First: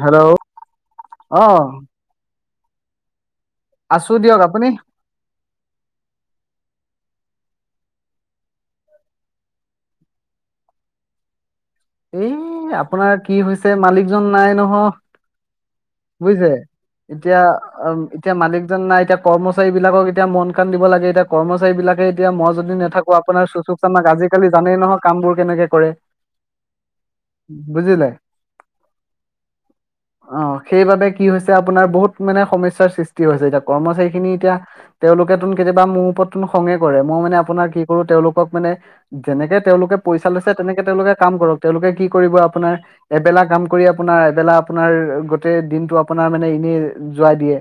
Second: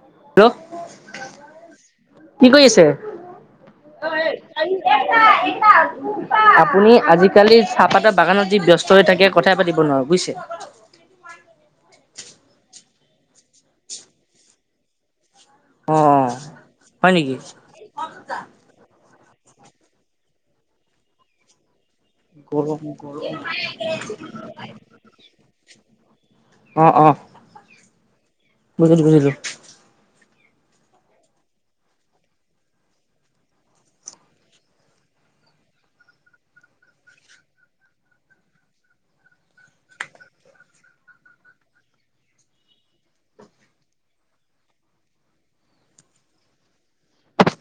Hello আহ কি কৰি আছে অ আপুনি আপুনি আজিকালি চাহপাতৰ বাগানত যি ব্যস্ত হৈ থাকে কথা পাতিব নোৱাৰো বুজিছে এই আপোনাৰ কি হৈছে মালিকজন নাই নহ অ', অ', বুজিছে হয় নেকি? এতিয়া এতিয়া মালিকজন নাই এতিয়া কৰ্মচাৰী বিলাকক এতিয়া মন কাণ দিব লাগে এতিয়া কৰ্মচাৰী বিলাকে এতিয়া মই যদি নাথাকো আপোনাৰ চুচু চামাক আজিকালি জানেই নহওক কাম বোৰ কেনেকে কৰে অ', অ', বুজিলে বুজিলো বুজিলো অ সেইবাবে কি হৈছে আপোনাৰ বহুত মানে সমস্যাৰ সৃষ্টি হৈছে এতিয়া কৰ্মচাৰী খিনি এতিয়া তেওঁলোকেত তোন কেতিয়াবা মোৰ ওপৰত তোন খঙে কৰে মই মানে আপোনাৰ কি কৰো তেওঁলোকক মানে যেনেকে তেওঁলোকে পইচা লৈছে তেনেকে তেওঁলোকে কাম কৰক তেওঁলোকে কি কৰিব আপোনাৰ এবেলা কাম কৰি আপোনাৰ এবেলা আপোনাৰ দিনটো আপোনাৰ মানে এনেই যোৱাই দিয়ে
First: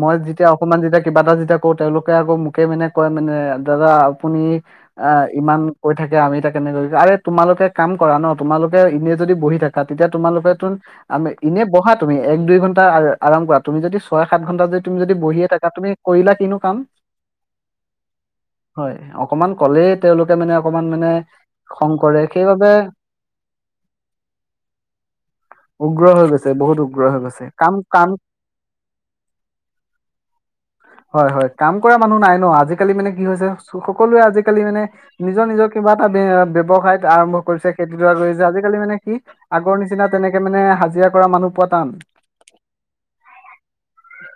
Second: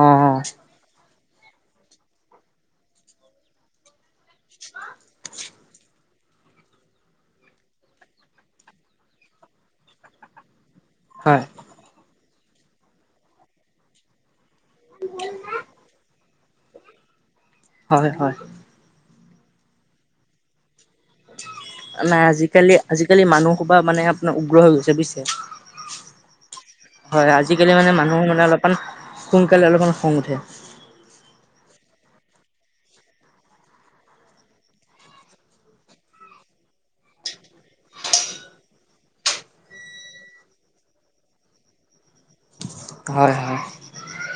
মই অ', যেতিয়া অকমান যেতিয়া কিবা এটা যেতিয়া কৰো তেওঁলোকে আকৌ মোকে মানে কয় মানে দাদা আপুনি আহ ইমান কৈ থাকে আমি এাক কেনেকৈ আৰে তোমালোকে কাম কৰা ন তোমালোকে এনে যদি বহি থাকা তেতিয়া তোমালোকে তোন আমি হয়। এনে বহা তুমি, এক দুই ঘণ্টা আৰাম কৰা, তুমি যদি চোৱা সাত ঘণ্টা য তমিদি বহিয়ে থাকা তুমি কৰিলা কিনো কাম হয় হয় অকণমান কলেই তেওঁলোকে মানে অকমান মানে খং কৰে নাই সেইবাবে আজিকালি আজিকালি মানুহ সোপা মানে আপোনাৰ উগ্ৰ হৈ গৈছে উগ্ৰ হৈ গৈছে বহুত বুজিছে। উগ্ৰ হৈ হয় গৈছে কাম আজিকালি মানে কাম মানুহৰ মানে অলপমান সোনকালে অলপমান খং উঠে। হয় হয় কাম মানুহ নাই নহ আজিকালি মানে কি হৈছে সকলোৱে আজিকালি মানে নিজৰ নিজৰ কিবা এটা ব্যৱসায়ত আৰম্ভ কৰিছে খেতিডৰা কৰিছে আজিকালি মানে কি আগৰ নিচিনা তেনেকে মানে হাজিৰা মানুহ পোৱা টান হয় হয়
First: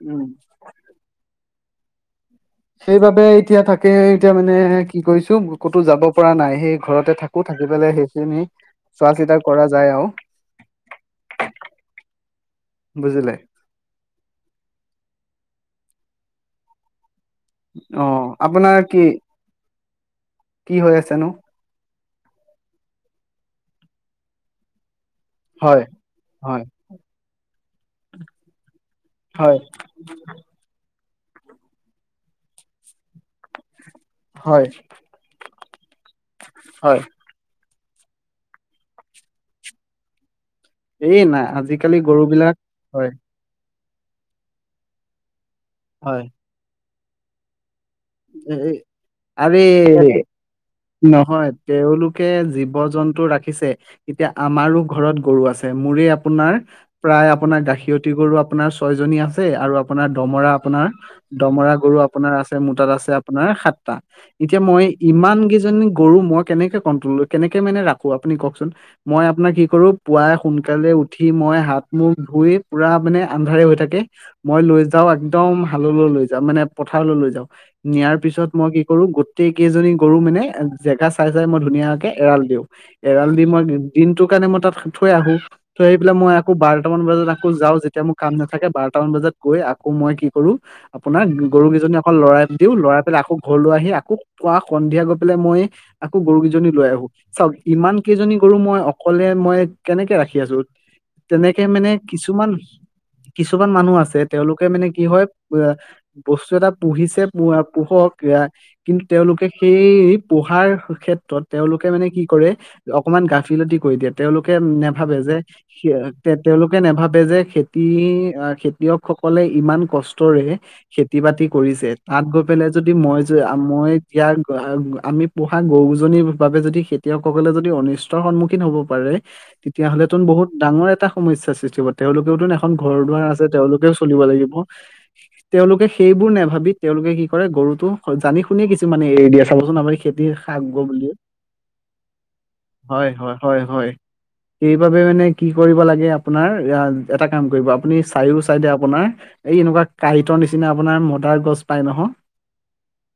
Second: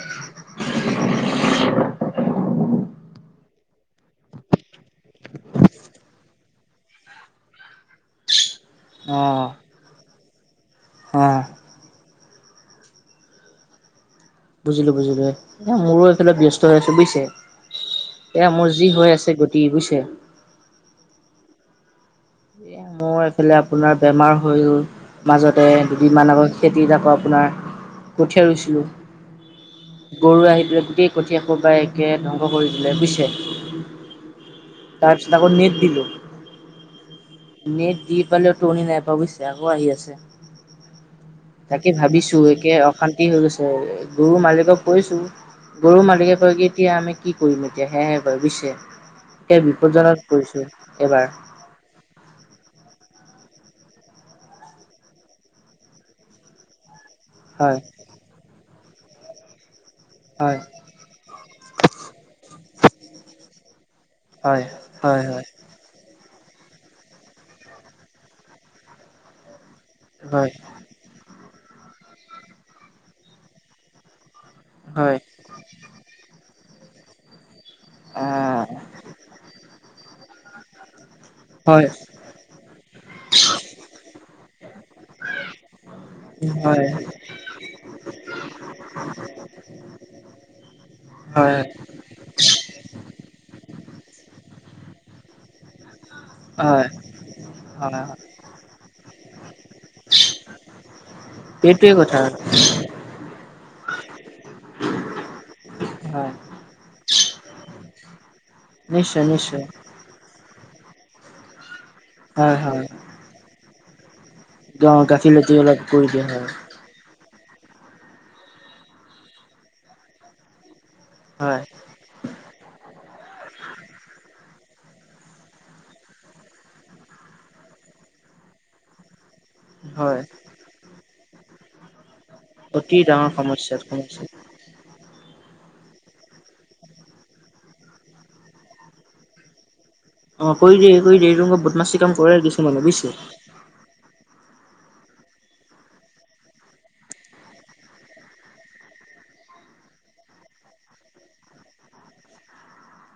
উম সেইবাবে এতিয়া থাকে এতিয়া মানে কি কৰিছোঁ ক'তো যাব পৰা নাই সেই ঘৰতে থাকো থাকি পেলাই সেইখিনি চোৱা চিতা কৰা যায় আৰু হ। বুজিলে বুজিলো বুজিলো, এই মোৰো এইফালে ব্যস্ত হৈ আছো বুজিছে। অক্ষ এয়া মোৰ আপোনাৰ যি কি হৈ আছে গতি বুজিছে কি হৈ আছেনো? এহ মোৰ এইফালে আপোনাৰ বেমাৰ হৈ গ'ল মাজতে হয় দুদিনমান আগত হয় খেতি আাকৌ আপোনাৰ কঠিয়া হয় ৰুইছিলোঁ গৰু আহি পেলা গোটেই কঠিয়াসোপা একে ধ্বংস কৰি দিলে বুইছে হয় তাৰপিছত আকৌ নিট [unintelligible] হয়। নেট দি পালেও টোৰনি নাই পোৱা বুজিছে আকৌ আহি আছে এই নাই আজিকালি গৰু বিলাক হয় গুৰু মালিকক কৈছো গৰু হয় মালিকে কয়, এতিয়া আমি কি কৰিব এতিয়া সেয়হে কয় এই বুজিছে, এইয়া আৰে বিপদজনক পৰিছো এইবাৰ। এহ‌ জীৱ- জন্তু ৰাখিছে এতিয়া আমাৰো ঘৰত গৰু আছে মোৰে আপোনাৰ প্ৰায় আপোনাৰ হয়, গাখিয়তি গৰু আপোনাৰ ছয় জনী আছে আৰু আপোনাৰ দমৰা হয়, আপোনাৰ দমৰা গৰু আপোনাৰ আছে মু তাত আছে আপোনাৰ সাতটা। এতিয়া হয়, মই হয়, ইমান হয়। কেইজনী গৰু মই কেনেকে কন্তল কেনেকে মানে ৰাখো আপুনি কওকচোন মই আপোনাক কৰো পুৱাই হয়, সোনকালে উঠি মই হাত মুখ ধুই পুৰা মানে আন্ধাৰে হৈ থাকে মই লৈ যাওঁ হয়, একদম হাললৈ লৈ যাওঁ। মানে, পথাৰলৈ লৈ যাওঁ নিয়াৰ পিছত মই অ', কি কৰো গোটেই কেইজনী কৰো মানে জেগা চাই চাই মই হয়, ধুনীয়াকে এৰাল দিওঁ এৰাল দিও দিনটো কাৰণে মই তাত থৈ আহোঁ। থৈ আহি পেলাই মই আকৌ হয়। বাৰটামান বজাত আকৌ যাওঁ যেতিয়া মোৰ কাম নাথাকে বাৰটামান বজাত গৈ আকৌ মই কি কৰো আপোনাৰ হয়, গৰু কেইজনী অকল লৰাই লৰাই পেলাই আকৌ ঘৰলৈ আহি আকৌ পোৱা সন্ধিয়া গৈ পেলাই মই আকৌ গৰু কেইজনী হয়, হয়, লৈ আহো চাওক ইমান হয়, কেইজনী গৰু মই অকলে মই কেনেকে ৰাখি আছো? তেনেকে সেইটোৱে মানে কথা আৰু। কিছুমান কিছুমান মানুহ আছে তেওঁলোকে মানে কি হয় হয়, বস্তু এটা পুহিছে মৰা পোহক কে কিন্তু নিশ্চয়, তেওঁলোকে নিশ্চয়। সেই পোহা [unintelligible] ৰ ক্ষেত্ৰত তেওঁলোক কে মানে কি কৰে, হয়, হয়, অকণমান গাফিলতি কৈ দিয়াত। তেওঁলোকে গ- নেভাৱে যে, গাফিলতি অলপ কৰি দিয়া হয়, তেওঁলোকে নেভাৱে যে খেতি খেতিয়ক সকলে ইমান কষ্টৰে, খেতি-বাতি হয়, কৰিছে। তাত গৈ পেলাই যদি মই-মই, আমি পোহা গৰুজনিৰ বাবে যদি খেতিয়কসকলে যদি অনিষ্টৰ সন্মুখীন হ'ব পাৰে তেতিয়া হ'লেটো হয়। বহুত ডাঙৰ এটা সমস্যা সৃষ্টি হ'ব। তেওঁলোকৰোটো এখন ঘৰ অতি দুৱাৰ ডাঙৰ আছে, সমস্যা, তেওঁলোকো চলিব সমস্যা। লাগিব। তেওঁলোকে সেইবোৰ নেভাৱি তেওঁলোকে কি কৰে, গৰুটো জানি শুনিয়ে কিছুমানে এৰি দিয়ে। চাবচোন আপুনি। অ', কৰি দিয়ে কৰি দিয়ে, এইবোৰ বদমাচি কাম কৰে আৰু কিছুমানে হয় বুজিছে। হয় হয় হয় সেইবাবে মানে কি কৰিব লাগে আপোনাৰ, এটা কাম কৰিবআপুনি চাৰিও চাইদে আপোনাৰ এই এনেকুৱা কাঁইটৰ নিচিনা আপোনাৰ মদাৰ গছ পাই নহয়।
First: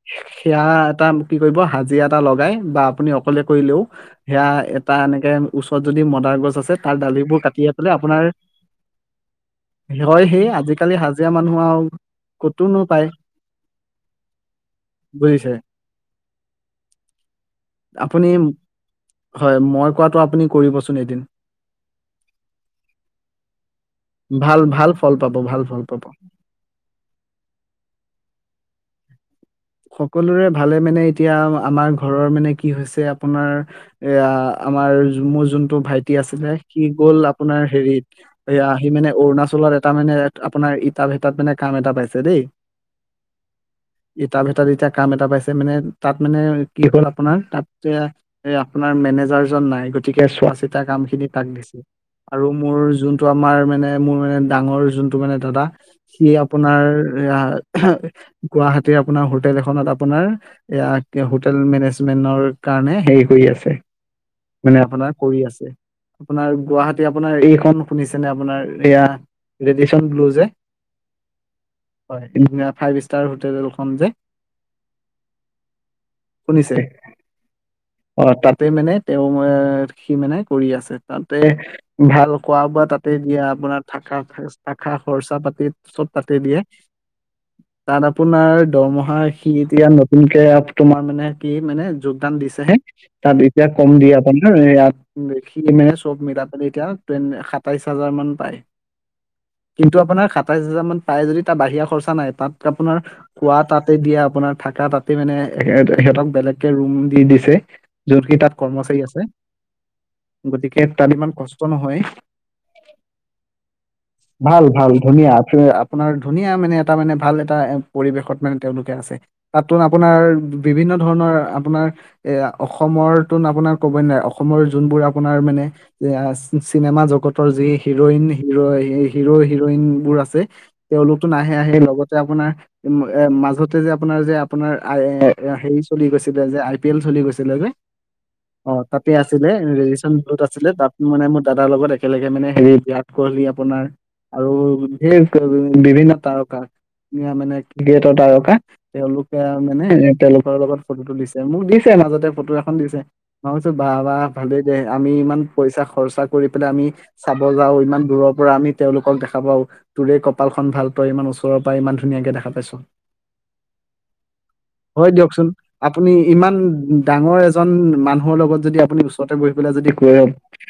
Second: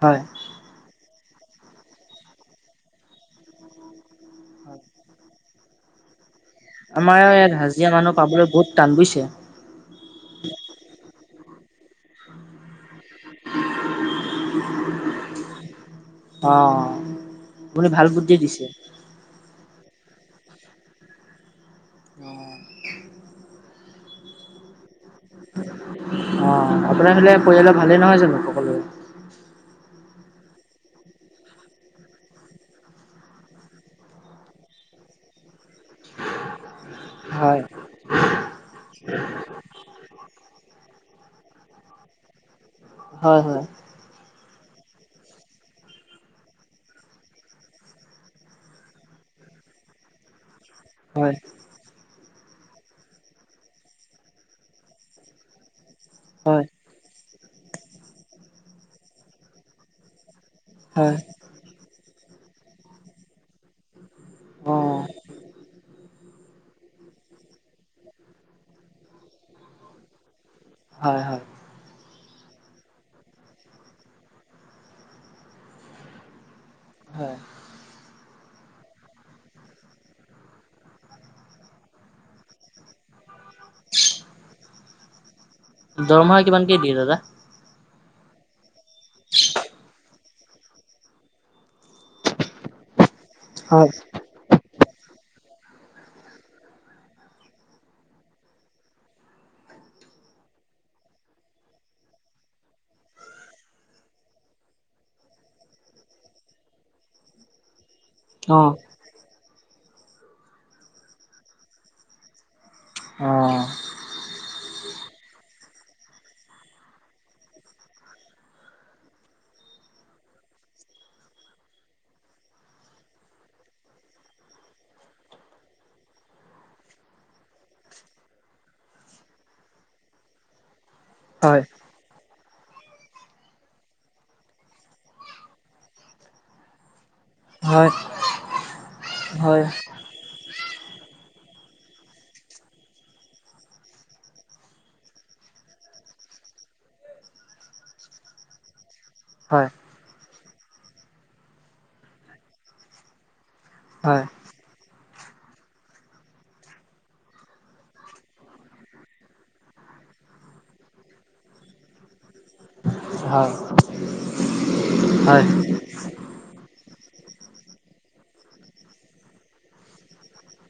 হয়। সেয়া এটা কি কৰিব, হাজিৰা এটা লগাই বা আপুনি অকলে কৰিলেও, সেয়া এটা এনেকে ওচৰত যদি মদাৰ গছ আছে, তাৰ আমাৰ দালিবোৰ ইয়াত কাটি হাজিৰা পেলায় মানুহ আপোনাৰ। পাবলৈ বহুত টান বুজিছে, হয় হে, আজিকালি হাজিৰা মানুহ আৰু ক'তো নাপায়। বুজিছে। অ', ভাল আপুনি? বুদ্ধি দিছে। হয় মই কোৱাটো আপুনি আপুনি কৰিবচোন এদিন! অ'। ভাল, ভাল ফল পাব অ', ভাল ফল আপোনাৰ পাব হ'লে? পৰিয়ালৰ ভালে নহয় জানো সকলোৰে? উ। [inaudible] সকলোৰে ভালে মানে, এতিয়া আমাৰ ঘৰৰ মানে কি হৈছে, আপোনাৰ এয়া আমাৰ--মোৰ যিটো ভাইটি আছিলে সি গ'ল হয়, আপোনাৰ হেৰিত। আহি মানে অৰুণাচলত এটা মানে আপোনাৰ ইটা ভাটাত মানে কাম এটা পাইছে, দেই। হয়, হয়। ইটা ভাটাত এতিয়া কাম এটা পাইছে মানে। তাত মানে, কি হ'ল আপোনাৰ, তাত মানে আপোনাৰ মেনেজাৰজন নাই গতিকে চোৱাচিতা ইটা কাম খিনি হয়, তাক দিছে। আৰু মোৰ যোনটো আমাৰ মানে, মোৰ মানে ডাঙৰ যোনটো মানে দাদা। সি হয়, আপোনাৰ গুৱাহাটী আপোনাৰ হোটেল এখনত আপোনাৰ হয়, ইে হোটেল মেনেজ কাৰণে হে হৈ আছে মানে অ', আপোনাৰ কৰি আছে আপোনাৰ গুৱাহাটী আপোনাৰ এইখন শুনিছেনে আপোনাৰ এইয়া ৰেডিয়েচন ব্লু যে হয় হয় হয় স ফাইভ ষ্টাৰ হোটেল খন যে শুনিছে হয়। অ তাত তাতে মানে তেওঁ সি মানে কৰি আছে তাতে ভাল খোৱা বোৱা তাতে দিয়া আপোনাৰ থ থাকা খৰচা পাতি চব তাতে দৰমহা কিমানকেই দিয়ে দাদা তাত আপোন দৰমহা সি এতিয়া তমকে তোমাৰ মানে কি মানে যোগদান দিছেহে তাত এতিয়া হয়। কম দিয়ে আপোনাৰ ইয়াত সি মনে চব মিলাই পিনি এতিয়া সাতাইশ হাজাৰ মান পায়। কিন্তু আপোনাৰ সাতাইশ হাজাৰ মান পাই যদিও তাৰ বাহিৰা খৰচা নাই, তাত আপোনাৰ কোৱা তাতে দিয়া আপোনাৰ থাকা তাতে মানে সহঁতক বেলেগকে ৰুম দি দিছে যত কি তাত অ'। কৰ্মচাৰী আছে গতিকে তাত ইমান কষ্ট নহয় অঁ ভাল ভাল ধুনীয়া আ আপোনাৰ ধুনীয়া মানে এটা মানে ভাল এটা পৰিৱেশত মানে তেওঁলোকে আছে। তাতটো আপোনাৰ বিভিন্ন ধৰণৰ আপোনাৰ এ অসমৰ তোন আপোনাৰ ক'ব নোৱাৰে অসমৰ যোনবোৰ আপোনাৰ মানে এ চিনেমা জগতৰ যি হিৰইন হিৰ হিৰো হিৰইন বোৰ আছে। তেওঁলোকতো নাহে হয়, আহে লগতে আপোনাৰ এ মাজতে যে আপোনাৰ যে আপোনাৰ আই এ হেৰি চলি গৈছিলে যে আই পি এল চলি গৈছিল হয়, অ তাতে আছিলে হয়, ৰেদিয়েচন টোত আছিলে তাত মানে মোৰ দাদাৰ লগত একেলগে মানে হেৰি বিৰাট কোহলি আপোনাৰ আৰুে বিভিন্ন তাৰকা মানে [unintelligible] তেওঁলোকে হয়, মানে তেওঁলোক ৰ লগত ফটো তুলিছে মোক দিছে মাজতে ফটো এখন দিছে মই কৈছোঁ বা বা হয়, ভালে দে। আমি ইমান পইচা খৰচা কৰি পেলাই আমি চাব যাও ইমান দূৰৰ পৰা আমি তেওঁলোকক দেখা পাও তোৰে কপাল খন ভাল পই ইমান ওচৰৰ পৰা ইমান ধুনীয়াকে দেখা পাওঁ হয়, হয় দিয়কচোন আপুনি ইমান। ডাঙৰ এজন মানুহৰ লগত যদি আপুনি ওচৰতে বহি পেলাই যদি কৈ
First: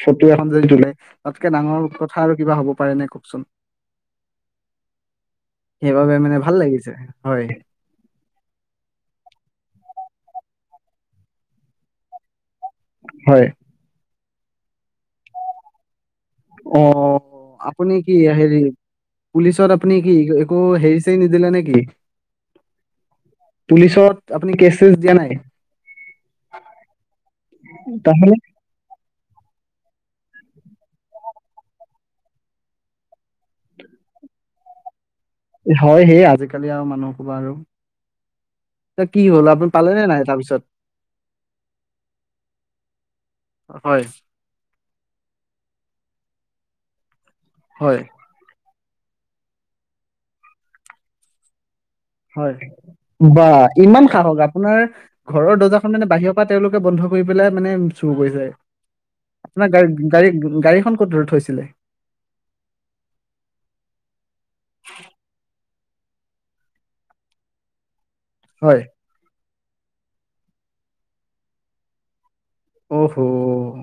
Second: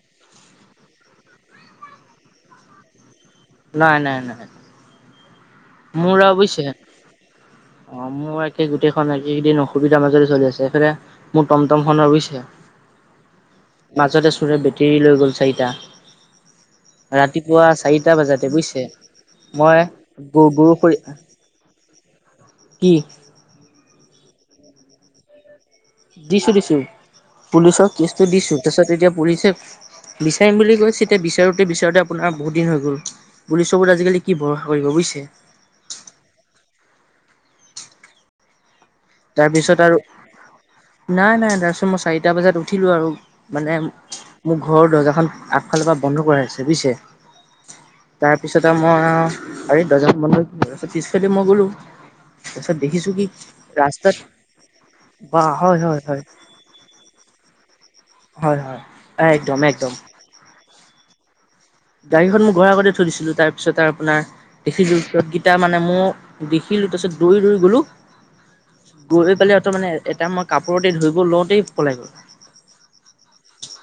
ফটো এখন যদি তোলে তাতকে ডাঙৰ কথা আৰু কিবা হ'ব পাৰে নে কওকচোন নাই নাই নাই সেইবাবে মোৰ আৰু মানে ভাল বুজিছে লাগিছে হয় অ মোৰ একে গোটেইখন একেইকেইদিন অসুবিধাৰ মাজত চলি আছে সেইফালে মোৰ টমটম খন ইছে হয়। মাজতে চোৰে বেটেৰী লৈ গ'ল চাৰিটা। অ ৰাতিপুৱা আপুনি চাৰিটা কি বজাতে হেৰি বুজিছে, পুলিচত মই আপুনি কি একো গ-গৰুসৰী হেৰি চেৰি নিদিলে নেকি? কি পুলিচত আপুনি কেছ চেছ দিয়া নাই। দিছোঁ দিছোঁ, পুলিচক কেছটো তাহলে দিছোঁ, তাৰপিছত এতিয়া পুলিচে বিচাৰিম বুলি কৈছে, এতিয়া বিচাৰোঁতে বিচাৰোঁতে আপোনাৰ বহুত দিন হৈ গ'ল, পুলিক আজিকালি কি ভৰসা কৰিব বুজিছে। হয় সেই আজিকালি আৰু মানুহ কবা আৰু। এতিয়া কি হ'ল আপুনি তাৰপিছত পালে আৰু নে নাই তাৰপিছত নাই নাই তাৰপিছত মই চাৰিটা বজাত উঠিলো আৰু মানে হয় মোৰ ঘৰৰ দৰ্জাখন আগফালৰ পৰা বন্ধ কৰাই আছে বুইছে। হয় তাৰপিছত ত মই আও দৰ্জা বন্ধৰ পিছফালে দি মই গ'লো। হয় তাৰপিছত দেখিছো কি বা। ইমান ৰাস্তাত সাহস আপোনাৰ বা ঘৰৰ হয় দৰ্জাখন হয় মানে হয় বাহিৰৰ পৰা তেওঁলোকে বন্ধ কৰি পেলাই মানে উম চুৰ কৰিছে হয় হয় একদম আপোনাৰ গা একদম গাড়ী গাড়ী খন দূৰত থৈছিলে। গাড়ীখন মোৰ ঘৰ আগতে থৈ দিছিলো তাৰপিছত আৰু আপোনাৰ দেখিলো খোজ গিতা মানে মানে মই দেখিলোঁ তাৰপিছত দৌৰি দৌৰি গ'লোঁ হয় গৈ পেলাই ত মানে এটা মই কাপোৰতে ধুইব লওঁতেই পলাই গ'ল। অহ হ।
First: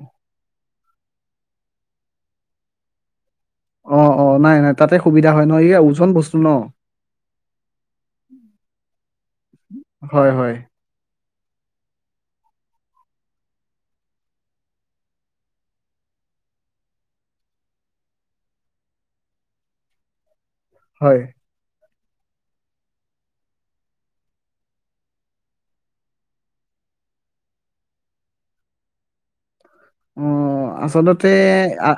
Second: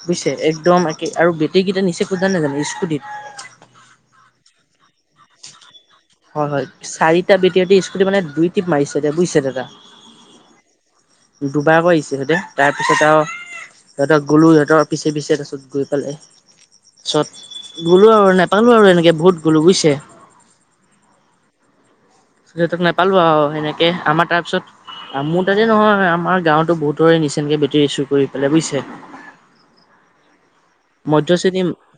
বুজিছে একদম একেই আৰু বেটাৰীকেইটা নিচেখুলব নাজানে। সুদীপ অ অ নাই নাই তাতে সুবিধা হয় ন। ‌এইয়া হয় হয় চাৰিটা বেটিয়ে দি স্কুটি মানে দুই টিপ মাৰিছে বুজিছে দাদা। হয় হয় দুবাৰকৈ আহিছে সিহঁতে তাৰ পিছত আৰু সিহঁতক গ'লো সিহঁতৰ পিছে পিছে তাৰপছত গৈ পালে তাৰপিছত গলো আৰু নাপালো আৰু এনেকে বহুত গলোঁ বুজিছে। হয় হঁতক নাপালো আৰু সেনেকে আমাৰ তাৰপিছত মোৰ তাতে নহয় আমাৰ গাঁৱতো বহুতৰে নিচে এনেকে বেটেৰী চুৰি কৰি পেলাই বুজিছে। অ আচলতে মধ্য শ্ৰেণী আ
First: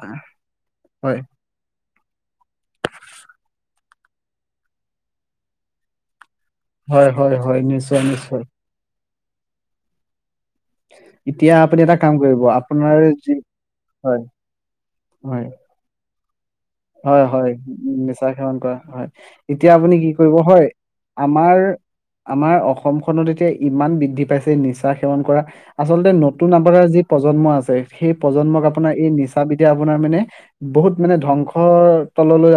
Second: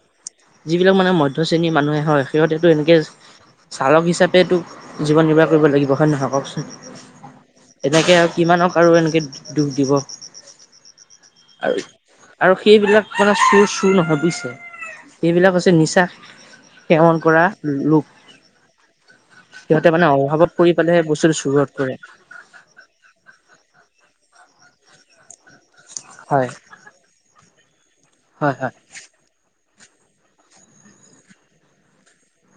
যিবিলাক মানে হয় মধ্য শ্ৰেণীৰ মানুহে- হয় সিহঁতেটো এনেকে চালক হিচাপেটো জীৱন নিৰ্বাহ কৰিব লাগিব হয় নহক ককচোন হয় হয় হয় নিশ্চয় এনেকে আৰু নিশ্চয় কিমানক আৰু এনেকে দুখ দিব। এতিয়া আপুনি আৰু এটা কাম কৰিব আৰু আপোনাৰ সেইবিলাক যি কৰা চুৰ চুৰ নহয় হয় বুইছে হয় সেইবিলাক হৈছে নিচা সেৱন হয় কৰা হয় লোক নিচা সেৱন কৰা হয় এতিয়া সিহঁতে আপুনি মানে কি কৰিব অভাৱত হয় পৰি পেলাই সেই বস্তুটো আমাৰ চুৰত কৰে আমাৰ অসমখনত এতিয়া ইমান দি পাইছে নিচা সেৱন কৰা আচলতে হয় নতুন আপাৰাৰ যি প্ৰজন্ম আছে সেই হয় প্ৰজন্মক হয় আপোনাৰ এই নিচা এতিয়া আপোনাৰ মানে বহুত মানে ধ্বংস তললৈ লৈ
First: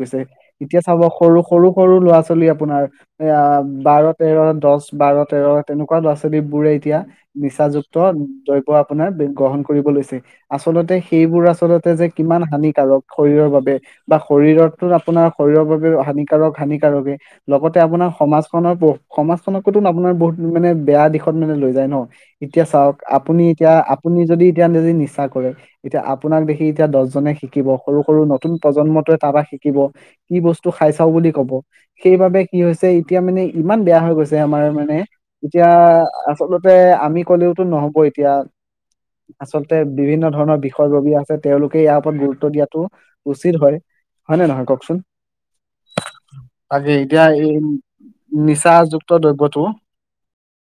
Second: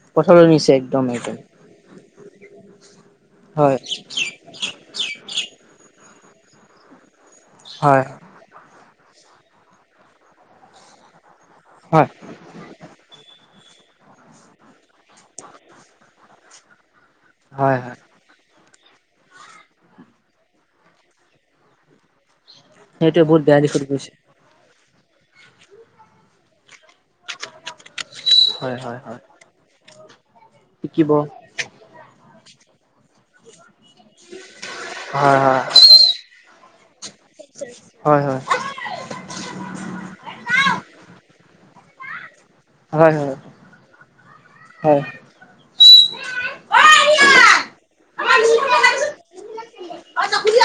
গৈছে পথলৈ নিছে এতিয়া চাব একদম একদম সৰু সৰু সৰু ল'ৰা ছালী লি আপোনাৰ এয়া হয় বাৰ তেৰ দহ বাৰ তেৰ তেনেকুৱাত আছে দ্বপ বুৰে এতিয়া নিচাযুক্ত হয় দৈৱ। আপোনাৰ গ্ৰহণ কৰিব লৈছে আচলতে সেইবোৰ আচ আচলতে যে হয় কিমান হানিকাৰক শৰীৰৰ বাবে বা শৰীৰতটো আপোনাৰ শৰীৰৰ বাবে হানিকাৰক হানিকাৰকে লগতে হয় হয় আপোনাৰ সমাজ নৰ সমাজখনকতো আপোনাৰ বহুত মানে বেয়া দিশত মানে লৈ যায় ন এতিয়া চাওক সেইটোৱে বহুত আপুনি বেয়া এতিয়া দিশত গৈছে আপুনি যদি এতিয়া নিদি নি ইচ্া কৰে এতিয়া আপোনাক দেখি এতিয়া দহজনে শিকিব সৰু সৰু নতুন হয় হয় প্ৰজন্মটোৱে হয় তাৰপা পৰা শিকিব কি বস্তু খাই চাও শিকিব বুলি কব সেইবাবে ই হৈছে এতিয়া মানে। ইমান বেয়া হৈ গৈছে আমাৰ মানে হয় হয় এতিয়া আচলতে। আমি কলেওতো নহব হয় এতিয়া আচলতে বিভিন্ন ধৰণৰ বিষয়ববী আছে তেওঁলোক ইয় গুৰুত্ব দিয়া উচিত হয় হয় নে নহয় কওকচোন আজি এতিয়া এই নিচাযুক্ত দ্ৰব্যটো হয় হয়